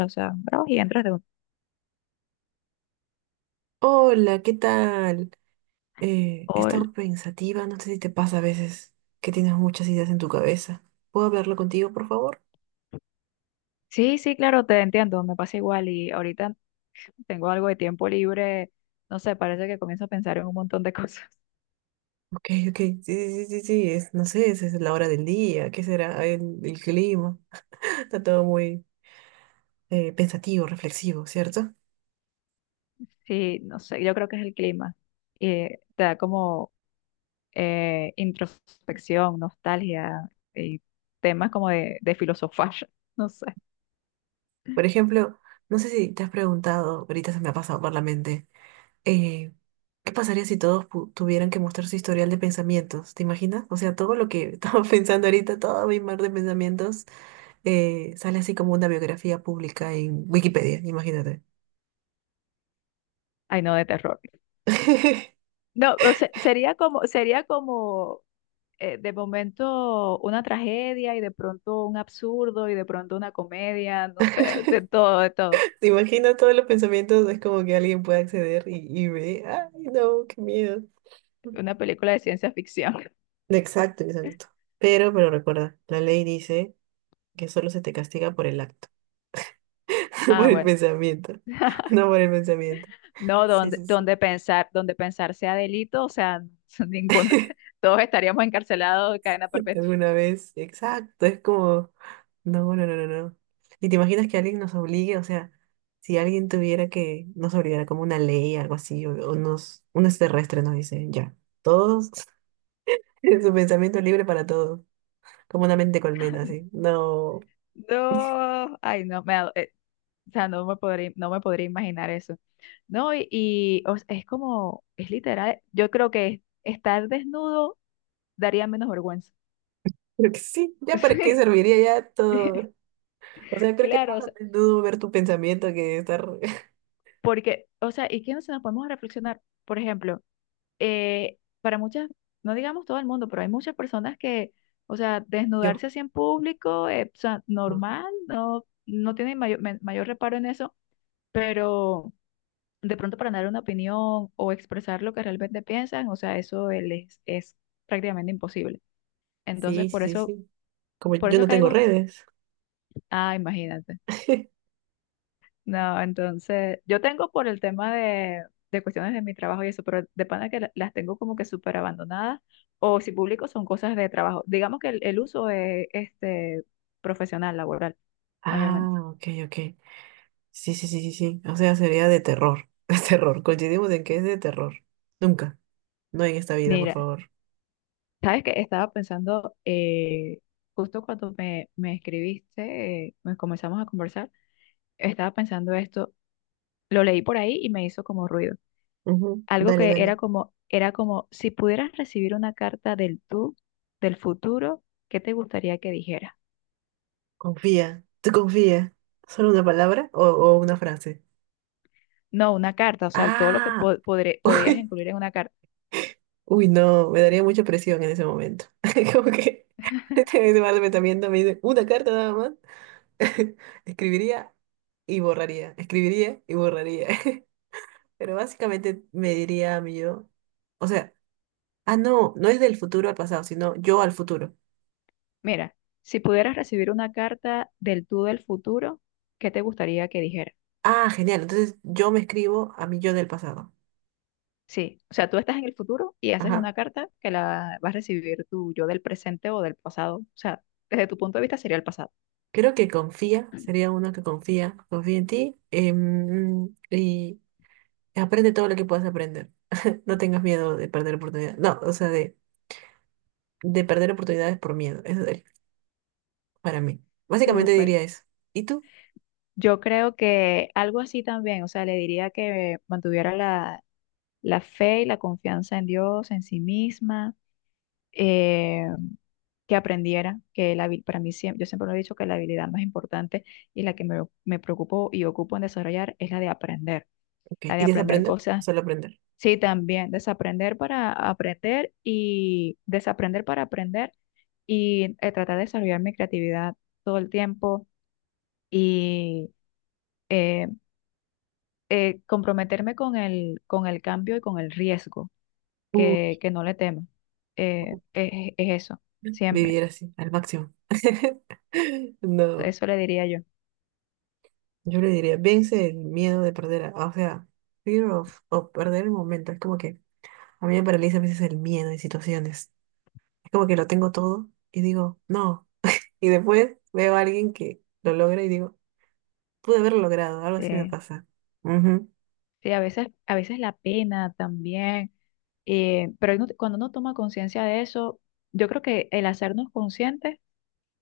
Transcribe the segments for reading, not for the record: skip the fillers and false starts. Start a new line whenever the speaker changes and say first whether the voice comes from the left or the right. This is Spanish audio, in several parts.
left: O sea, trabajas y entras de un...
right: Hola, ¿qué tal? He
left: o el-
right: estado pensativa, no sé si te pasa a veces que tienes muchas ideas en tu cabeza. ¿Puedo hablarlo contigo, por favor?
left: Sí, sí, claro, te entiendo, me pasa igual y ahorita tengo algo de tiempo libre, no sé, parece que comienzo a pensar en un montón de cosas.
right: Ok, ok, sí, sí, sí, sí, es, no sé, es la hora del día, ¿qué será? El clima. Está todo muy pensativo, reflexivo, ¿cierto?
left: Sí, no sé, yo creo que es el clima. Y te da como introspección, nostalgia y temas como de filosofar, no sé.
right: Por ejemplo, no sé si te has preguntado, ahorita se me ha pasado por la mente, eh, ¿qué pasaría si todos tuvieran que mostrar su historial de pensamientos? ¿Te imaginas? O sea, todo lo que estaba pensando ahorita, todo mi mar de pensamientos. Eh, sale así como una biografía pública en Wikipedia, imagínate.
left: Ay, no, de terror. No, o sea, sería como de momento una tragedia y de pronto un absurdo y de pronto una comedia, no sé, de todo, de todo.
right: Te imagino todos los pensamientos, es como que alguien puede acceder y ve, ay, no, qué miedo.
left: Una película de ciencia ficción.
right: Exacto, exacto. Pero recuerda, la ley dice que solo se te castiga por el acto, por
left: Ah,
right: el
left: bueno.
right: pensamiento, no por el pensamiento.
left: No,
right: Sí,
left: donde,
right: sí, sí.
left: donde pensar, donde pensar sea delito, o sea, ninguno, todos estaríamos encarcelados de cadena perpetua.
right: Alguna vez. Exacto, es como, no, no, no, no, no. ¿Y te imaginas que alguien nos obligue? O sea, si alguien tuviera que nos obligara como una ley, algo así, o nos, un extraterrestre nos dice, ya, todos, su pensamiento libre para todos, como una mente colmena, así. No,
left: No, ay, no, o sea, no me podría imaginar eso. No, o sea, es como, es literal, yo creo que estar desnudo daría menos vergüenza.
right: creo que sí, ya para qué
left: Sí,
right: serviría ya todo. O sea, creo que
left: claro,
right: más
left: o
right: a
left: sea,
right: menudo ver tu pensamiento que estar
left: porque, o sea, ¿y qué nos podemos reflexionar? Por ejemplo, para muchas, no digamos todo el mundo, pero hay muchas personas que, o sea,
right: yo.
left: desnudarse así en público, o sea,
right: No.
left: normal, no, no tienen mayor, mayor reparo en eso, pero de pronto para dar una opinión o expresar lo que realmente piensan, o sea, eso les es prácticamente imposible. Entonces,
right: Sí, sí, sí, sí. Como
left: por
right: yo
left: eso
right: no tengo
left: caigo,
right: redes.
left: ah, imagínate. No, entonces, yo tengo por el tema de cuestiones de mi trabajo y eso, pero de pana que las tengo como que súper abandonadas, o si publico son cosas de trabajo. Digamos que el uso es este, profesional, laboral,
right: Ah,
left: mayormente.
right: ok, ok. Sí, sí, sí, sí, sí. O sea, sería de terror. De terror. Coincidimos en que es de terror. Nunca. No en esta vida, por
left: Mira,
right: favor.
left: sabes que estaba pensando, justo cuando me escribiste, me comenzamos a conversar, estaba pensando esto, lo leí por ahí y me hizo como ruido.
right: Ujú.
left: Algo
right: Dale,
left: que
right: dale.
left: era como, si pudieras recibir una carta del tú, del futuro, ¿qué te gustaría que dijera?
right: Confía. Tú confía. ¿Solo una palabra o una frase?
left: No, una carta, o sea, todo lo que
right: Ah.
left: podías
right: Uy.
left: incluir en una carta.
right: Uy, no. Me daría mucha presión en ese momento. Como que este me viendo, me dice una carta nada más. Escribiría y borraría. Escribiría y borraría. Pero básicamente me diría a mí yo. O sea. Ah, no, no es del futuro al pasado, sino yo al futuro.
left: Mira, si pudieras recibir una carta del tú del futuro, ¿qué te gustaría que dijera?
right: Ah, genial. Entonces yo me escribo a mi yo del pasado.
left: Sí, o sea, tú estás en el futuro y haces
right: Ajá.
left: una carta que la vas a recibir tú, yo del presente o del pasado. O sea, desde tu punto de vista sería el pasado.
right: Creo que confía, sería uno que confía, confía en ti y aprende todo lo que puedas aprender. No tengas miedo de perder oportunidades. No, o sea, de perder oportunidades por miedo. Eso es para mí. Básicamente
left: Súper.
right: diría eso. ¿Y tú?
left: Yo creo que algo así también, o sea, le diría que mantuviera la fe y la confianza en Dios, en sí misma, eh, que aprendiera que para mí siempre, yo siempre lo he dicho que la habilidad más importante y la que me preocupo y ocupo en desarrollar es
right: Ok.
left: la
right: ¿Y
left: de aprender
right: desaprender? O
left: cosas.
right: solo aprender.
left: Sí, también desaprender para aprender y desaprender para aprender y tratar de desarrollar mi creatividad todo el tiempo y eh, comprometerme con con el cambio y con el riesgo
right: Uy,
left: que no le tema. Es, es eso, siempre.
right: vivir así, al máximo. No.
left: Eso le diría yo.
right: Yo le diría, vence el miedo de perder, a- o sea, fear of, of perder el momento. Es como que a mí me paraliza a veces el miedo en situaciones. Es como que lo tengo todo y digo, no. Y después veo a alguien que lo logra y digo, pude haberlo logrado, algo así me
left: Eh,
right: pasa. Ujú,
left: sí, a veces la pena también, pero cuando uno toma conciencia de eso, yo creo que el hacernos conscientes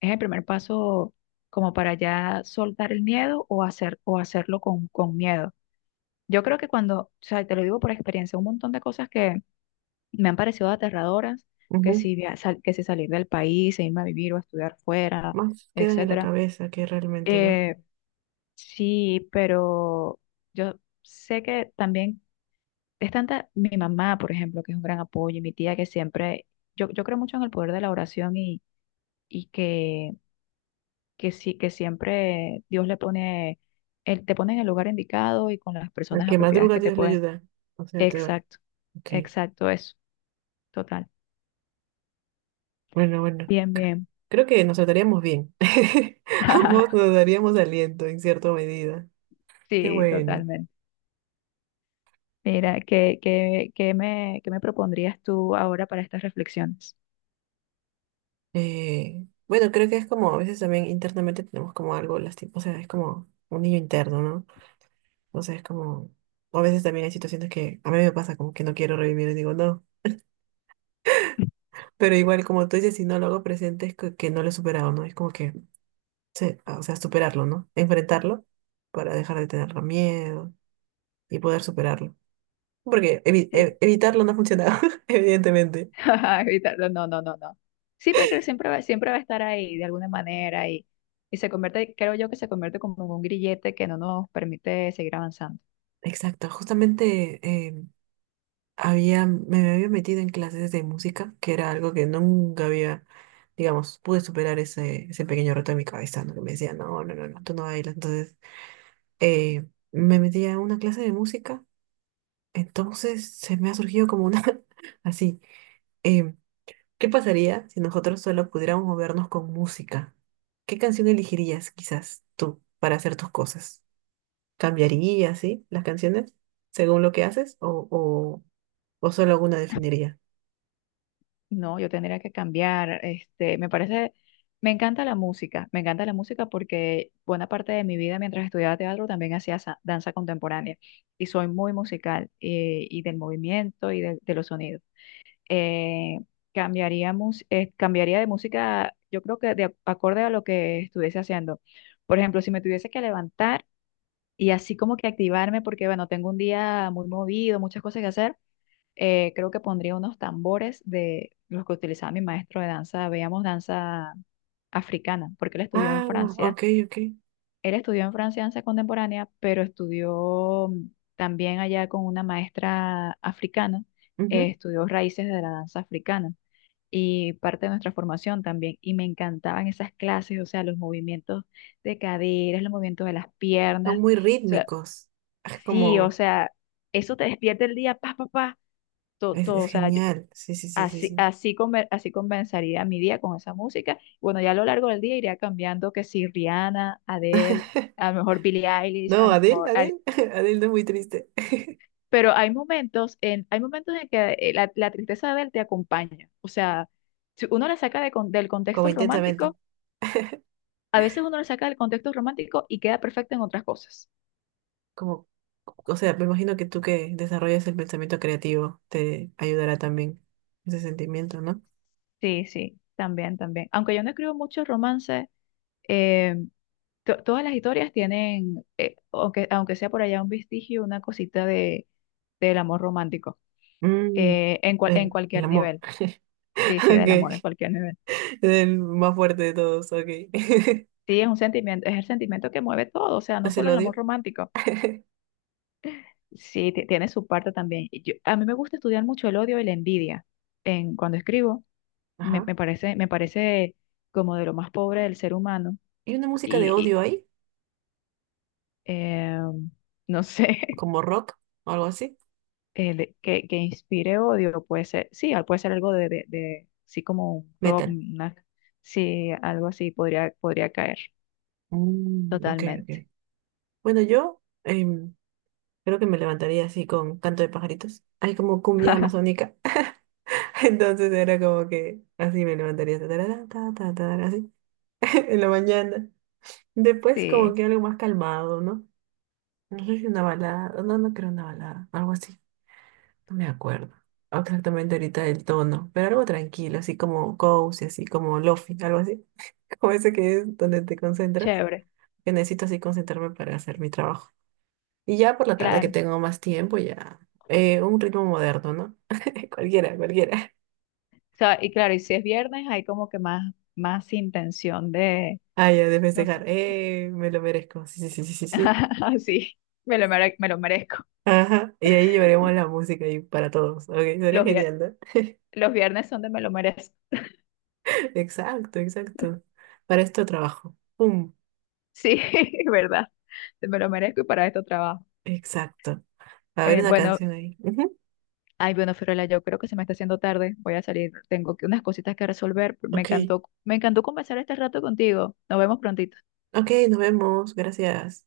left: es el primer paso como para ya soltar el miedo o, hacer, o hacerlo con miedo. Yo creo que cuando, o sea, te lo digo por experiencia, un montón de cosas que me han parecido aterradoras, que
right: ujú.
left: si, que si salir del país, e irme a vivir o a estudiar fuera,
right: Más quedan en la
left: etcétera.
right: cabeza que realmente, ¿no?
left: Eh, sí, pero yo sé que también es tanta mi mamá, por ejemplo, que es un gran apoyo, y mi tía que siempre, yo creo mucho en el poder de la oración y que sí, que siempre Dios le pone, él te pone en el lugar indicado y con las
right: Al
left: personas
right: que
left: apropiadas
right: madruga,
left: que te
right: Dios le
left: pueden.
right: ayuda. O sea, te va.
left: Exacto,
right: Ok,
left: exacto, eso, total.
right: bueno, bueno.
left: Bien, bien.
right: Creo que nos trataríamos bien. Ambos nos daríamos aliento en cierta medida. Qué
left: Sí,
right: bueno.
left: totalmente. Mira, ¿ qué me propondrías tú ahora para estas reflexiones?
right: Bueno, creo que es como a veces también internamente tenemos como algo lastimoso, o sea, es como un niño interno, ¿no? O sea, es como, o a veces también hay situaciones que a mí me pasa como que no quiero revivir y digo no, pero igual como tú dices, si no lo hago presente es que, no lo he superado, ¿no? Es como que, se- o sea, superarlo, ¿no? Enfrentarlo para dejar de tener miedo y poder superarlo. Porque evi- e-
left: Sí.
right: evitarlo no ha funcionado, evidentemente.
left: Evitarlo, no, no, no, no. Sí, pero creo que siempre va a estar ahí de alguna manera y se convierte, creo yo que se convierte como en un grillete que no nos permite seguir avanzando.
right: Exacto, justamente había, me había metido en clases de música, que era algo que nunca había, digamos, pude superar ese pequeño reto de mi cabeza, ¿no? Que me decía, no, no, no, no, tú no bailas. Entonces, eh, me metí a una clase de música, entonces se me ha surgido como una, así, em, ¿qué pasaría si nosotros solo pudiéramos movernos con música? ¿Qué canción elegirías quizás tú para hacer tus cosas? ¿Cambiarías, sí, las canciones según lo que haces o solo alguna definirías?
left: No, yo tendría que cambiar. Este, me parece, me encanta la música, me encanta la música porque buena parte de mi vida mientras estudiaba teatro también hacía danza contemporánea y soy muy musical y del movimiento y de los sonidos. eh, cambiaríamos, cambiaría de música, yo creo que de acorde a lo que estuviese haciendo. Por ejemplo, si me tuviese que levantar y así como que activarme, porque bueno, tengo un día muy movido, muchas cosas que hacer, creo que pondría unos tambores de los que utilizaba mi maestro de danza, veíamos danza africana, porque él estudió en
right: Ah,
left: Francia.
right: ok, ok.
left: Él estudió en Francia danza contemporánea, pero estudió también allá con una maestra africana,
right: Ujú.
left: estudió raíces de la danza africana y parte de nuestra formación también. Y me encantaban esas clases, o sea, los movimientos de caderas, los movimientos de las
right: Son
left: piernas. O
right: muy
left: sea,
right: rítmicos. Es
left: sí, o
right: como,
left: sea, eso te despierta el día, pa, pa, pa, todo, todo,
right: es
left: o sea,
right: genial. Sí, sí, sí, sí,
left: así,
right: sí.
left: así, así comenzaría mi día con esa música. Bueno, ya a lo largo del día iría cambiando que si Rihanna, Adele, a lo mejor Billie Eilish, a
right: No,
left: lo
right: Adele,
left: mejor... Ari-
right: Adele, Adele no es muy triste.
left: Pero hay momentos en que la tristeza de Adele te acompaña. O sea, si uno la saca de del
right: Como
left: contexto
right: intensamente.
left: romántico a veces uno lo saca del contexto romántico y queda perfecto en otras cosas.
right: Como, o sea, me imagino que tú que desarrollas el pensamiento creativo te ayudará también ese sentimiento, ¿no?
left: Sí, sí, también, también. Aunque yo no escribo muchos romances, eh, todas las historias tienen, aunque sea por allá un vestigio, una cosita del amor romántico,
right: Mm,
left: en
right: el
left: cualquier
right: amor.
left: nivel. Sí, sí, del amor en
right: Ok.
left: cualquier nivel.
right: El más fuerte de todos, ok.
left: Sí, es un sentimiento, es el sentimiento que mueve todo, o sea, no
right: ¿Es el
left: solo el amor
right: odio?
left: romántico. Sí, tiene su parte también. A mí me gusta estudiar mucho el odio y la envidia en, cuando escribo
right: Ajá.
left: me parece como de lo más pobre del ser humano
right: ¿Y una música de
left: y,
right: odio ahí?
left: eh, no sé,
right: ¿Como rock o algo así?
left: el que inspire odio puede ser, sí, puede ser algo sí, como un rob,
right: Metal.
left: una, sí, algo así podría, podría caer
right: Mm, ok,
left: totalmente.
right: ok. Bueno, yo creo que me levantaría así con canto de pajaritos. Hay como cumbia amazónica. Entonces era como que así me levantaría. Ta, tarara, ta, ta, tarara, así en la mañana. Después como
left: Sí,
right: que algo más calmado, ¿no? No sé si una balada. No, no creo una balada. Algo así. No me acuerdo exactamente ahorita el tono. Pero algo tranquilo, así como cozy, así como lofi, algo así. Como ese que es donde te concentras.
left: chévere,
right: Que necesito así concentrarme para hacer mi trabajo. Y ya por la tarde que
left: claro.
right: tengo más tiempo, ya un ritmo moderno, ¿no? Cualquiera, cualquiera.
left: O sea, y claro, y si es viernes hay como que más, más intención de,
right: Ah, ya de
left: no sé,
right: festejar. Me lo merezco. Sí, sí, sí, sí, sí, sí.
left: sí, me lo merezco.
right: Ajá. Y ahí llevaremos la música ahí para todos. Ok, sería
left: Los, vier-
right: genial, ¿no?
left: los viernes son de me lo merezco.
right: Exacto, exacto. Para esto trabajo. Pum.
left: Sí, verdad. Me lo merezco y para esto trabajo.
right: Exacto. A ver
left: Eh,
right: una
left: bueno,
right: canción ahí. Ujú.
left: ay, bueno, Fiorella, yo creo que se me está haciendo tarde. Voy a salir. Unas cositas que resolver.
right: Ok,
left: Me encantó conversar este rato contigo. Nos vemos prontito.
right: ok, nos vemos. Gracias.